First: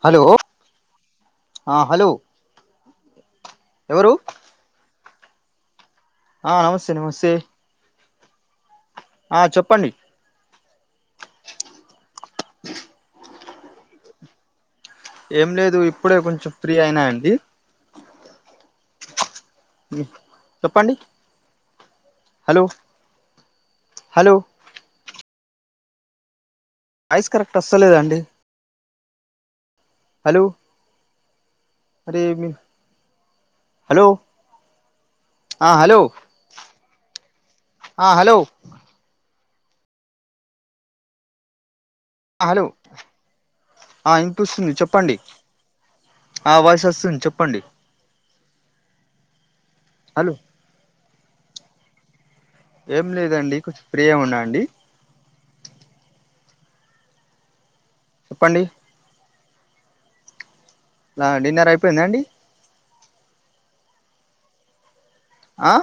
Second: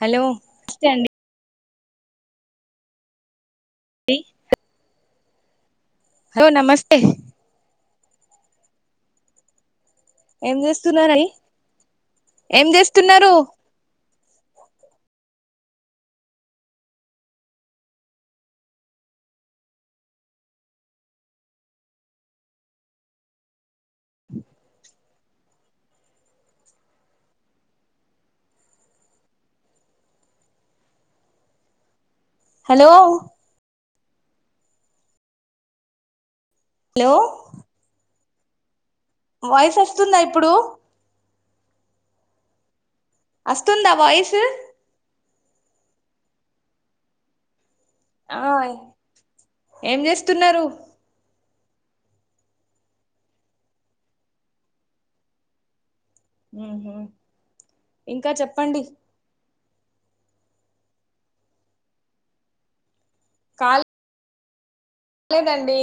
Hello నస్తే అండి ఆ హలో ఎవరు ఆ నమస్తే నమస్తే ఆ చెప్పండి. ఏం చేస్తున్నారండి ఏం చేస్తున్నారు ఏం లేదు ఇప్పుడే కొంచెం ఫ్రీ అయినా అండి. మ్ చెప్పండి. హలో హలో ఐస్ కరెక్ట్ వస్తలేదండి హలో అరే మీ హలో హలో ఆ హలో అలో ఆ హలో వాయిస్ వస్తుందా ఇప్పుడు హలో వస్తుందా ఆ వాయిస్ ఇంకుస్తుంది చెప్పండి. ఆ వాయిసు వస్తుంది చెప్పండి. ఆయ్ ఏం హలో చేస్తున్నారు? ఏం లేదండి కొంచ్ ఫ్రీయా ఉన్నా అండి ఊహు ఇంకా చెప్పండి? లా డిన్నర్ అయిపోయిందా అండి. కాల్ ఆ లేదండి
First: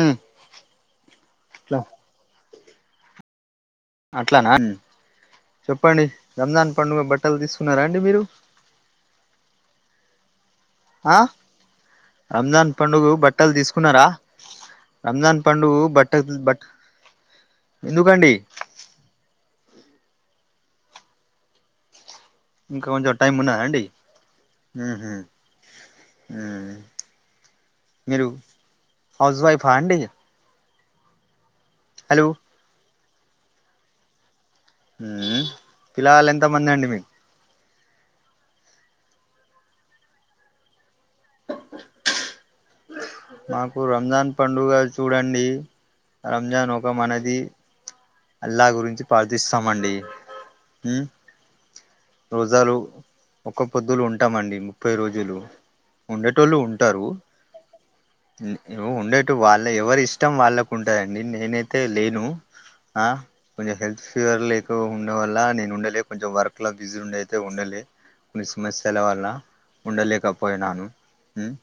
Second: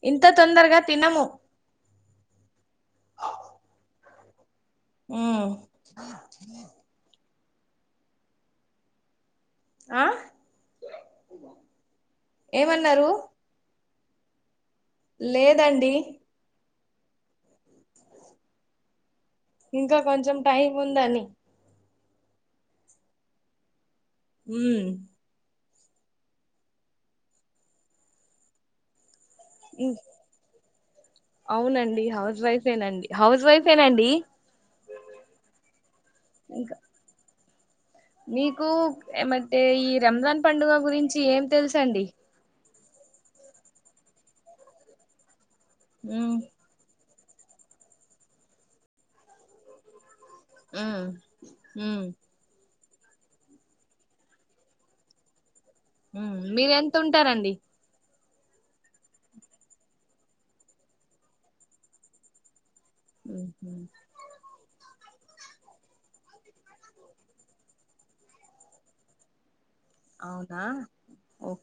ఉమ్, ఇంత తొందరగా తినము అట్లా అట్లానా ఉమ్ చెప్పండి రంజాన్ పండుగ బట్ బట్టలు తీసుకున్నారా అండి మీరు ఆ ఆ రంజాన్ ఏమన్నారు పండుగు బట్టల్ తీసుకున్నారా? రంజాన్ పండుగు లేదండి బట్టల్ బట్ట ఎందుకండి ఇంకా కొంచెం టైం ఉందని ఇంకా కొంచెం టైమ్ ఉన్నదా అండి. ఉమ్ మీరు హౌస్ వైఫా అండి అవునండి హలో హౌస్ వైఫేనండి హౌస్ వైఫేనండి పిల్లాలు ఇంకా ఎంతమంది అండి మీక్ మీకు ఏమంటే ఈ రంజాన్ పండుగ గురించి ఏం తెలుసు అండి మాకు రంజాన్ పండుగ చూడండి ఉమ్ రంజాన్ ఒక మనది ఇది అల్లా గురించి పార్థిస్తామండి. ఉహ్మ్ ఉమ్ రోజాలు ఒక్క పొద్దులు ఉంటామండి ముప్పై రోజులు ఉమ్ ఉండేటోళ్ళు మీరెంత ఉంటారు. ఉంటారండి మ్ ఉండేట్టు వాళ్ళ ఎవరి ఇష్టం వాళ్ళకు ఉంటదండి నేనైతే లేను. ఆ ఉహు కొంచెం హెల్త్ ఫివర్లో రో ఉండ వల్ల నేను ఉండలే కొంచెం వర్క్ లో బిజీ ఉండ అయితే ఉండలే కొన్ని సమస్యల వల్ల అవునా ఉండలేకపోయినాను ఉమ్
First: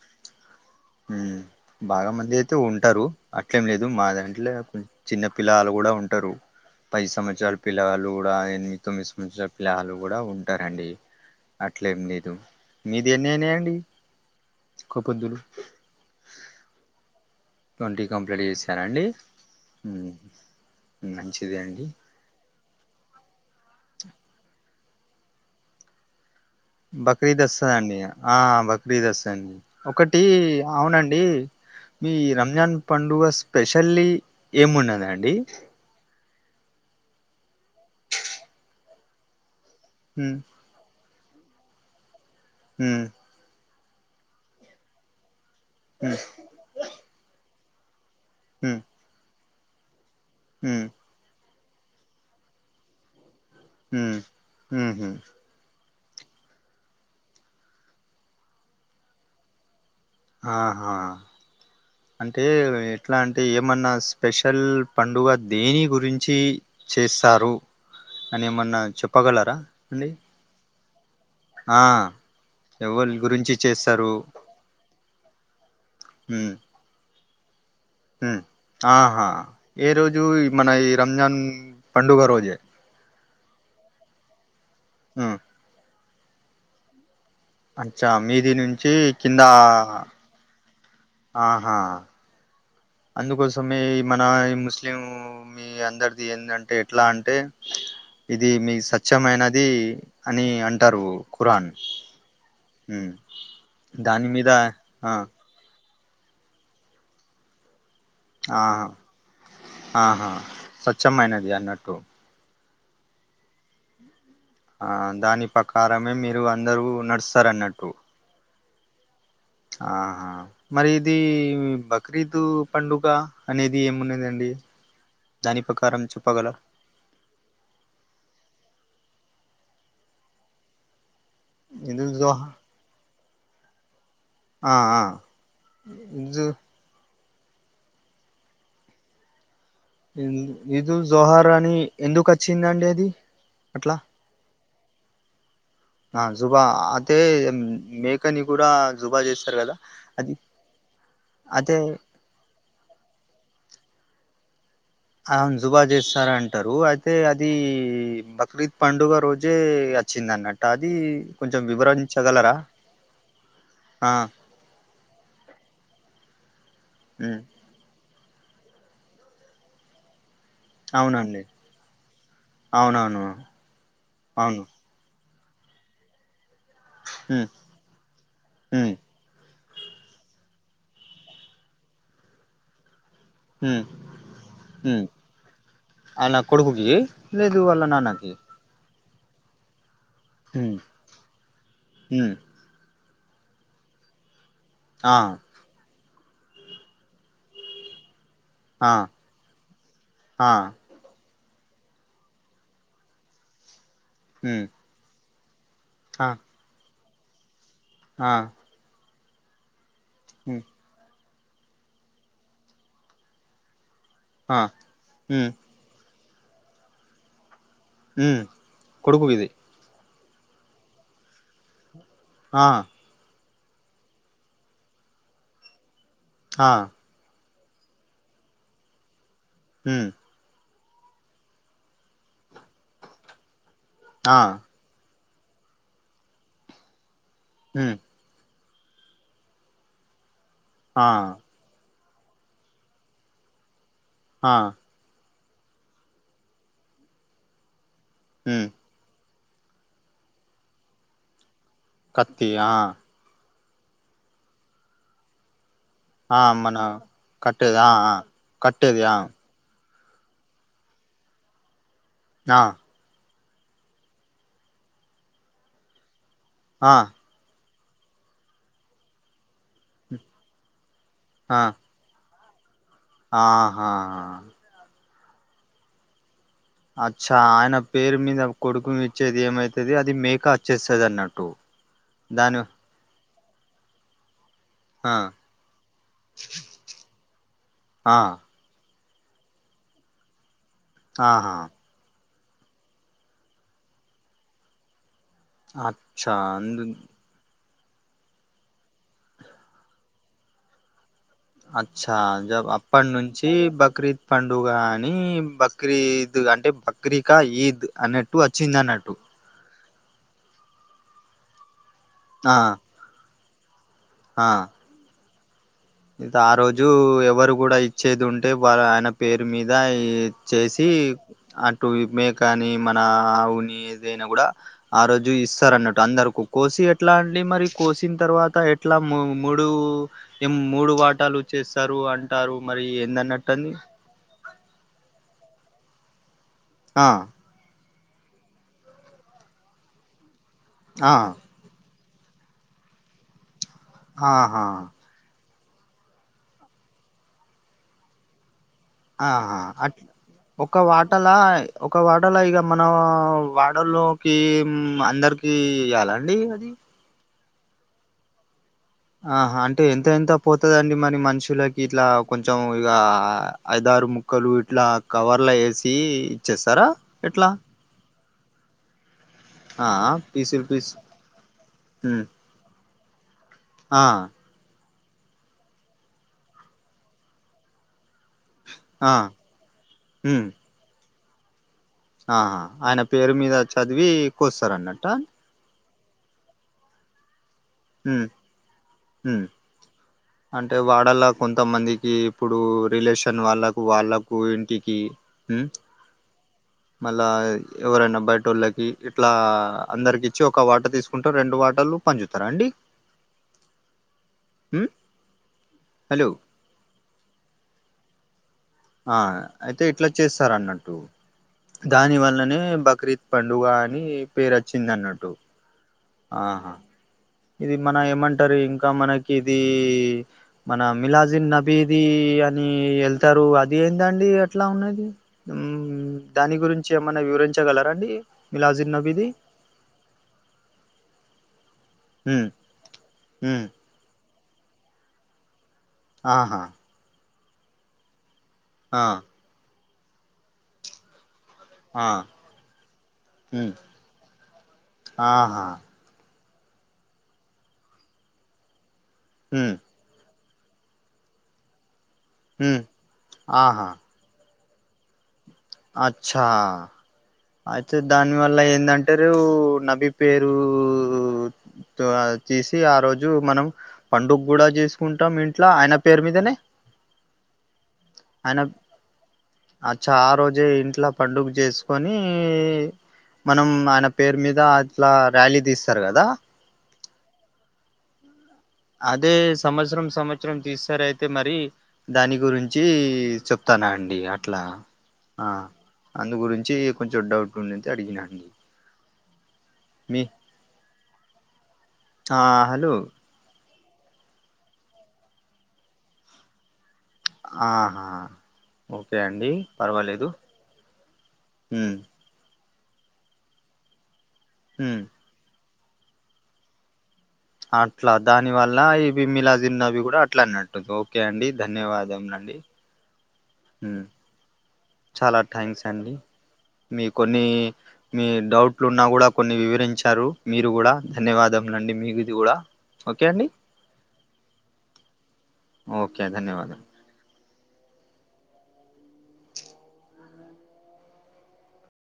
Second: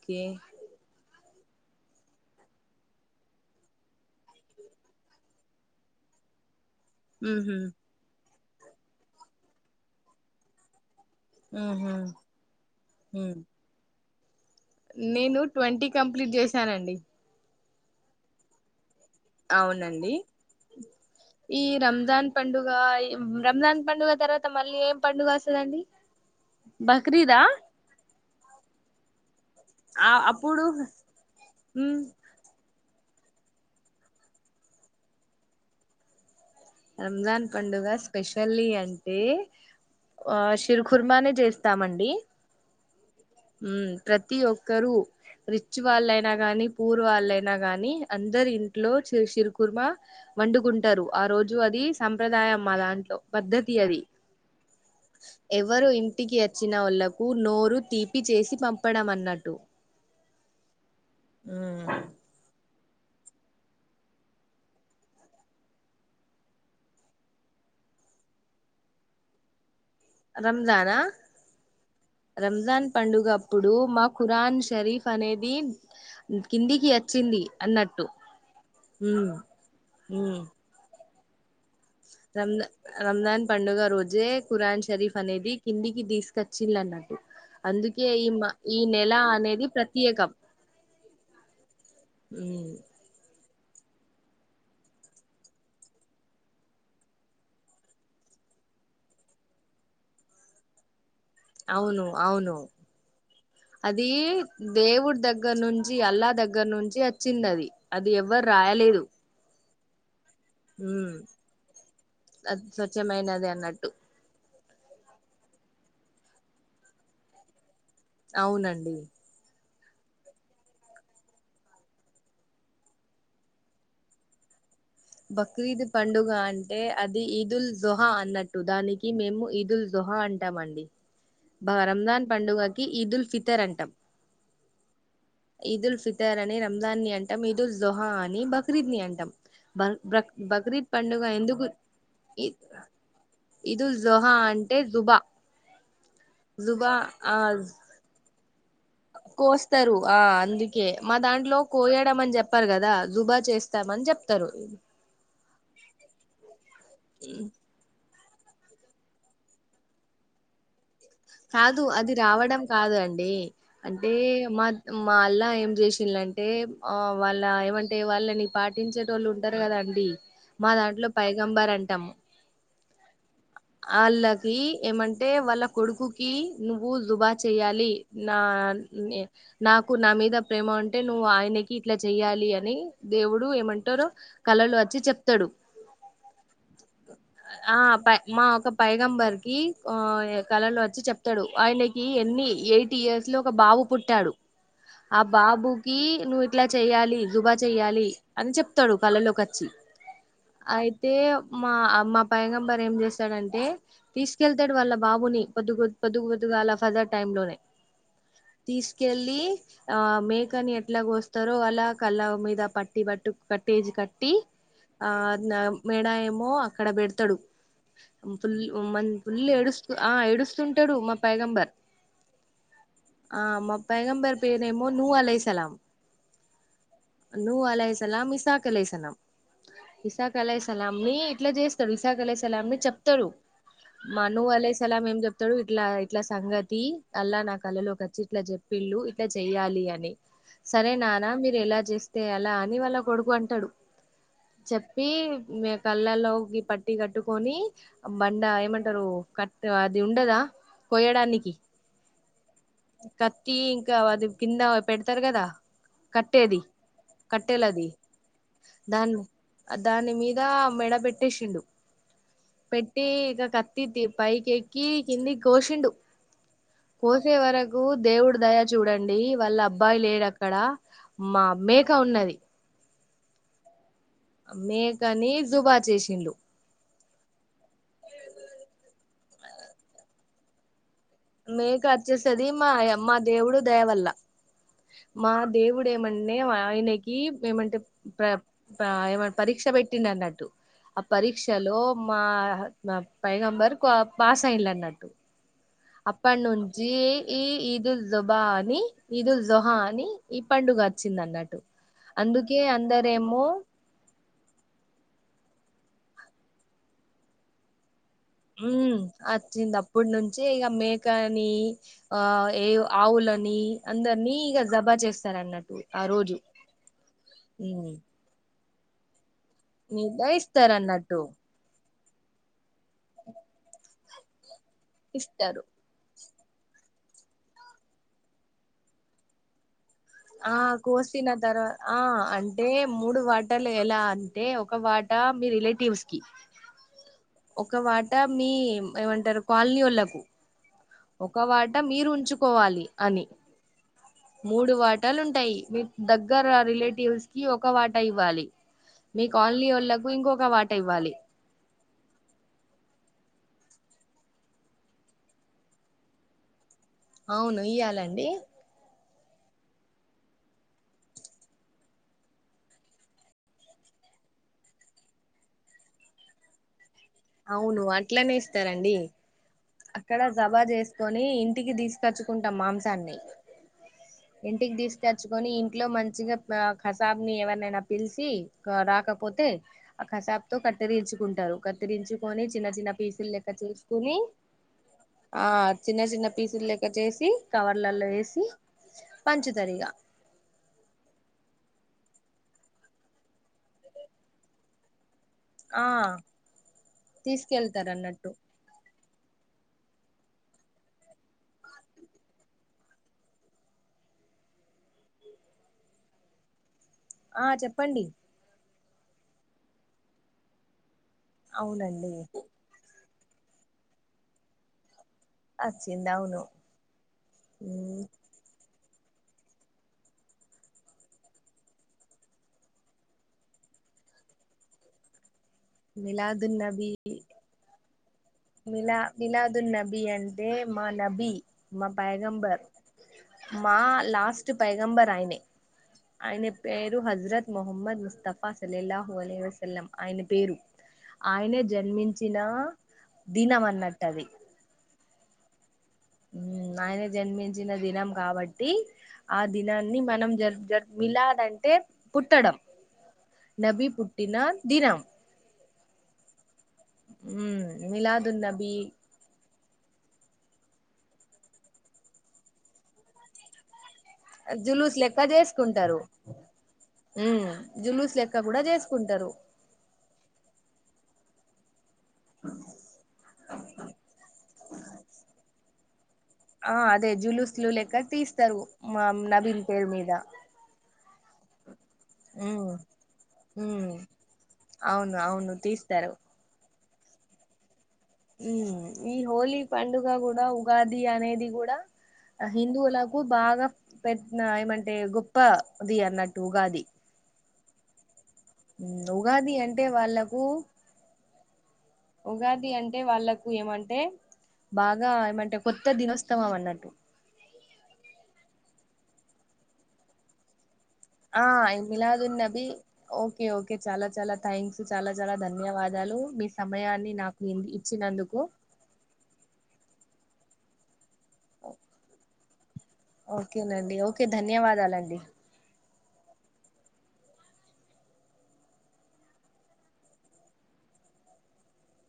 ఉమ్. అ బాగా మంది అయితే ఉంటారు అట్లేం లేదు మా దాంట్లో చిన్న పిల్లలు కూడా ఉంటారు పది సంవత్సరాల ఉహు పిల్లలు కూడా ఎనిమిది తొమ్మిది సంవత్సరాల పిల్లలు కూడా ఉంటారండి ఉహు అట్లేం లేదు మీది ఉమ్ ఎన్నైనాయ్ అండి నేను ట్వంటీ కంప్లీట్ చేసానండి ట్వంటీ కంప్లీట్ చేశారా అండి అవునండి మంచిది ఈ అండి రంజాన్ పండు గా రంజాన్ పండుగ తర్వాత మళ్ళీ ఏం పండుగ వస్తుందండి బక్రీద్ వస్తుదండి ఆ బక్రీద్ వస్తండి ఆ ఒకటి అప్పుడు అవునండి ఉమ్ మీ రంజాన్ పండుగ స్పెషల్లీ ఏమున్నదండి రంజాన్ పండుగ స్పెషల్లీ అంటే ఉమ్ ఆ సిరుకు కుర్మానే చేస్తామండి ఉమ్ ఉమ్ ప్రతి ఒక్కరు రిచ్ ఉమ్ వాళ్ళైనా గాని పూర్ వాళ్ళైనా గాని అందరు ఇంట్లో చేసిర్రు కుర్మ ఉమ్ వండుకుంటారు ఆ రోజు అది సంప్రదాయం మా దాంట్లో పద్ధతి అది ఉమ్ ఉమ్ ఉహు ఎవరు ఇన్ ఇంటికి వచ్చిన వాళ్లకు నోరు తీపి చేసి పంపడం అన్నట్టు ఆహా అంటే ఎట్లా అంటే ఏమన్నా స్పెషల్ పండుగ దేని గురించి చేస్తారు అని ఏమన్నా చెప్పగలరా అండి దానా ఆ రంజాన్ ఎవళి పండుగ గురించి అప్పుడు మా చేస్తారు ఖురాన్ షరీఫ్ అనేది ఉమ్ కిందికి చింది ఉమ్ ఆహా ఏ రోజు మన ఈ రంజాన్ పండుగ రోజే రంజాన్ రంజాన్ పండుగ రోజే కురాన్ షరీఫ్ ఉమ్ అనేది కిందికి తీసుకు వచ్చిల్లన్నట్టు అందుకే అచ్చా ఈ మా మీది ఈ నుంచి నెల కింద అనేది ప్రత్యేకం ఆహా ఉమ్ అందుకోస్ సో మీ మన ఈ ముస్లిం మీ అందరిది ఏందంటే ఎట్లా అంటే ఇది మీ సత్యమైనది అని అంటారు ఖురాన్ అవును అవును ఉమ్ అది దాని మీద ఆ దేవుడి దగ్గర నుం చి అల్లా దగ్గర నుంచి వచ్చింది అది అది ఎవ్వరు ఆహా రాయలేదు ఆహా ఉమ్ స్వచ్ఛమైనది అన్నట్టు అది స్వచ్ఛమైనది అన్నట్టు ఆ దాని ప్రకారమే మీరు అందరు నడుస్తారు అన్నట్టు అవునండి ఆహా మరి ఇది బక్రీదు పండుగ అనేది ఏమున్నదండి దాని బక్రీద్ ప్రకారం పండుగ చెప్పగల అంటే అది ఈదుల్ జొహా అన్నట్టు దానికి మేము ఈదుల్ దుహా అంటామండి ఇది రంజాన్ జోహా పండుగకి ఈదుల్ ఫి తేరంటం ఆ ఆ ఈదుల్ ఫితర్ ఇది అనే రంజాన్ ని అంటా మీద జొహా అని బక్రీద్ని అంటాం బ బ బక్రీద్ ఇది పండుగ జోహార్ ఎందుకు అని ఎందుకు వచ్చిందండి అది అట్లా ఇదుల్ జోహా అ ఏ జుబా ఆ జుబా అతే మేకని కూడా జుబా చేస్తారు కదా కోస్తారు ఆ అది అందుకే మా దాంట్లో అదే కోయడం అని చెప్పారు కదా జుబా చేస్త ఇస్తామని చెప్తారు అవును జుబా చేస్తార అంటారు అయితే అది బక్రీద్ పండుగ రోజే వచ్చింద అన్నట కాదు అది రావడం కాదు అండి ఆ అంటే మా మా అల్లా ఏం చేసీల్ అంటే ఆ ఉమ్ వాళ్ళ ఏమంటే వాళ్ళని పాటించేటోళ్లు ఉంటారు కదా అండి మా దాంట్లో అవునండి పైగంబర్ అంటాము అవునవును ఆళ్ళకి అవును ఏమంటే అంటే వాళ్ళ కొడుకుకి నువ్వు జుబా హ్మ్ చెయాలి నా హ్మ్ నే నాకు నా మీద ప్రేమ అంటే నువ్వు ఆయనకి ఇట్లా చెయ్యాలి అని దేవుడు హ్మ్ ఏమంటారో కళలు వచ్చి హ్మ్ చెప్తాడు అలా కొడుకుకి లేదు ఆ అలా పై నాన్నకి మా ఒక పైగంబర్ కి ఆ హ్మ్ కలలో వచ్చి చెప్తాడు ఆయనకి హ్మ్ ఎన్ని ఎయిట్ ఇయర్స్ లో ఒక బాబు పుట్టాడు ఆ బాబు కి నువ్వు ఇట్లా చెయ్యాలి దుబా చెయ్యాలి అని ఆ చెప్తాడు కళ్ళలోకిచ్చి ఆ అయితే మా మా పైంగంబారు ఏం చేస్తాడంటే హ్మ్ తీసుకెళ్తాడు వాళ్ళ బాబుని గుద్ పొదు ఆ పొద్దుగాల ఫజా టైం లోనే ఆ కెళ్ళి ఆ హ్మ్ మేకని ఎట్లా గోస్ తరు అలా కళ్ళ మీద పట్టి బట్టు కట్టేజి క పట్టి ఆ హ్మ్ నా మెడ ఏమో అక్కడ పెడతాడు హ్మ్ ఫుల్ మన్ ఫుల్ కొడుకుకిది ఏడుస్త ఆ ఏడుస్తుంటాడు మా పైగంబర్ ఆ ఆ మా పైగంబేర్ పేరేమో నూ అలే సలాం హా నూ అలే సలాం ఇసాక్ అలే సలాం హ్మ్ ఇసాక్ అలే సలాంని ఇట్లా చేస్తాడు ఇసాక్ అలే సలాం ని చెప్తరు మా ఆ నూ అలే సలాం ఏం చెప్ తడు ఇట్లా ఇట్లా సంగతి అల్లా నా హ్మ్ కలలోకచ్చి ఇట్లా చెప్ పిల్లు ఇట్లా చెయ్యాలి అని సరే ఆ నానా మీరు ఎలా చేస్ తే అలా అని వాళ్ళ కొడుకు అంటాడు ఆ చెప్పి మే కళ్ళల్లోకి పట్టి కట్టుకొని బండ హ్మ్ ఏమంటారు కట్ అద్ ది ఉండదా కొయ్యడానికి కత్తి ఆ తీ ఇంకా అది కింద పెడతారు కదా ఆ కట్టేది మన కట్టేది కట్టేలాది ఆ ఆ కట్టేది ఆ దాన్ని అద్ దాని మీద మెడ పెట్టేషిడు ఆ పెట్టి ఇక కత్తి తీ పైకె కి కిందికి కోషిండు ఆ కోసే వర కు దేవుడు దయ చూడండి వాళ్ళ అబ్బాయి లేడు అక్కడ మా ఆ మేక ఉన్నది ఆహా కానీ జుబా చేసిండు వచ్చేది ఏమైతది అది మేక వచ్చేసి మేక అచ్చేసేది మా మా దేవుడు దయవల్ల ఆ మా దేవుడేమంటే ఆయనకి ఏమంటే ఆ ప్ర ఆ ఏమైనా పరీక్ష పెట్టిండ్ అన్నట్టు ఆ ఆహా పరీక్షలో మా పైంబర్ పాసం ఇల్న్నట్టు అచ్చా అప్పట్ అందు నుంచి ఈ ఇద్ ఇదుల్ జుబా అని ఇదుల్ జుహా అని ఈ పండుగ వచ్చింది అన్నట్టు అచ్చా జ అందుకే అప్పం అందరేమో నుంచి బక్రీద్ పండుగా అని బక్రీద్ అంటే బక్రిక ఈద్ అన్నట్టు వచ్చింది అన్నట్టు ఇప్పుడు నుంచే ఇక మేకని ఆ ఏ ఆవులని అందరినీ ఆ ఇక జబా చేస్తారు అన్నట్టు ఇది ఆ రోజు ఎవరు కూడా ఉమ్ ఇచ్చేది ఉంటే వా ఆయన పేరు మీద ఈ మీదా ఇస్తారు చేసి అన్నట్టు అట్ టు మే కాని మన ఆవుని ఏదైనా కూడా ఆ రోజు ఇస్తారు ఇస్తారన్నట్టు అందరుకు కోసి ఎట్లా అండి మరి కోసిన తర్వాత ఎట్లా మ్ మూడు ఏం ఆ మూడు కోసిన వాటాలు తర్వాత చేస్తారు ఆ అంటారు అంటే మరి మూడు వాటలు ఏందన్నట్టంది ఎలా అ టే ఒక వాట మీ రిలేటివ్స్ కి ఆ ఒక వాట్ ట మీ ఏమంటారు కాలనీ వాళకు ఆ ఒక వాట మీరు ఉంచుకోవాలి అని ఆహా టై మీ దగ్గర రిలేటివ్స్ కి ఒక వాట ఇవ్వాలి మీ ఆహా కాలనీ అట్ వోళ్ళకు ఇంకొక వాటా ఒక ఇవ్వాలి వాటలా ఒక వాటలా ఇగ మన వాడల్లోకి మ్ అందరికి ఇయ్యాల అండి అది అవును ఇయ్యాలండి ఆ అంటే ఎంత ఎంత పోతదండి మరి మనుషులకి ఇట్లా కొంచెం ఇగ ఐద ారు ముక్కలు ఇట్లా కవర్ లా వేసి ఇచ్చేస్తారా ఎట్లా అవును అట్లనే ఇస్తారండి ఆ అక్కడ జభా పీసులు పీస్ చేసుకొని ఇంటికి ఉమ్ తీసుకచ్చుకుంటాం మాంసాన్ని ఆ ఇంటికి దిస్ కచ్చుకొని ఇంట్లో మంచిగా కసాబ్ ని ఎవరినైనా పిలిచి ఆ రాకపోతే ఆ కసాబ్ ఉమ్ తో కట్టెరిచుకుంటారు కత్తిరించుకొని ఆహా చిన్న చిన్న పీసులు లెక్క చేూసుకుని సరన్నట చిన్న చిన్న పీసులెక్క చేసి కవర్లలో హు వేసి హు పంచుతారు ఇక అంటే వాడలా కొ కొంత మందికి ఇప్పుడు రిలేషన్ వాళ్ళకు వాళ్ళకు ఇంటికి హు ఆ మళ్ళా తీసుకెళ్తారు ఎవరైనా అన్నట్టు బయటోళ్ళకి ఇట్లా అందరికి ఇచ్చి ఒక వాట తీసుకుంటూ రెండు వాటలు పంచ్ తర అండి హు హలో ఆ చెప్పండి ఆ అయితే ఇట్లా చేస్తారన్నట్టు అవునండి దాని వల్లనే బక్రీద్ పండుగ అని పేరు వచ్చింది అన్నా అచ్చిన్ ఆహా ఇది మన ఏమంటారు ఇంకా మనకి ఇది మన మిలాజన్ నబీది అని వెళ్తారు అది ఏందండి ఎట్లా ఉన్నది హుమ్ దాని గురించి మిలాదున్నబి ఏమన్నా వివరించగలరా అండి మిలా మిలాదున్ నబీ అంటే మా నబీ మా ఉమ్ పైగంబర్ ఉమ్ మా లాస్ట్ పైగంబర్ ఆయనే ఆయన ఆహా పేరు హజరత్ ముహమ్మద్ ముస్తఫా సలేల ఆ హువా లెస్ వాలం ఆయన పేరు ఆయనే ఆ జన్మించిన దినం ఉమ్ అన్నట్టు అది ఆహా హుమ్ ఆయనే జన్మించిన దినం కాబట్టి ఆ ఉమ్ దినాన్ని మనం జర్ జర్ మిలాద్ అంటే పుట్టడం ఉమ్ నబీ ఆహా పుట్టిన దినం అచ్చా మ్ అయితే దాని వల్ల ఏందంటారు నబీ పేరు త తీసి ఆ రోజు మనం పండుగ కూడా జులూస్ చేసుకుంటాం ఇంట్ల ఆయన పేరు మీదనే హుమ్ జుమ్ముస్ లెక్క ఆయన కూడా చేసుకుంటారు జె ఇంట్ల పండుగ చేసుకొ ని మనం ఆయన పేరు మీద అట్లా ర్యాలీ తీస్తారు కదా ఆ అదే జులుస్లు లెక్క తీస్ అదే సంవత్సరం సంవత్సరం తీసారైతే మరి దాని ఉమ్ గురించి చెప్తాను ఉమ్ అండి అట్లా అవును ఆ అవును తీస్తారు అందు గురించి కొంచెం డౌట్ ఉండది అడిగినాండి ఉమ్ ఈ హోలీ పండుగ కూడా ఉగాది అనేది కూడా ఆ హలో హిందువులకు బాగా పెట్న ఏమంటే గొప్పది అన్నట్టు ఉగాది ఆహా ఓకే అండి ఉగాది అంటే పర్వాలేదు వాళ్ళకు హ్మ్ ఉగాది అంటే అంటే వాళ్ళకు ఏమంటే హ్మ్ బాగా ఏమంటే కొత్త దినోత్సవం అన్నట్టు అట్లా దాని వల్ల ఈ బి మిలాజ నబీ కూడా అట్లా అన్నాడు ఓకే ఆ అండి ధన్యవాదములు మిలాదున్ అండి నబి ఓకే ఓకే చాలా చాలా థ్యాంక్స్ చాలా చాలా థ్యాంక్స్ అండి ధన్యవాదాలు మీ మీ సమయాన్ని నాకు కొన్ని మీ ఇచ్చినందుకు డౌట్లు ఉన్నా కూడా కొన్ని వివరించారు మీరు కూడా ధన్యవాదము అండి మీకుది కూడా ఓకే అండి ఓకేనండి ఓకే ధన్యవాదాలండి క ధన్యవాద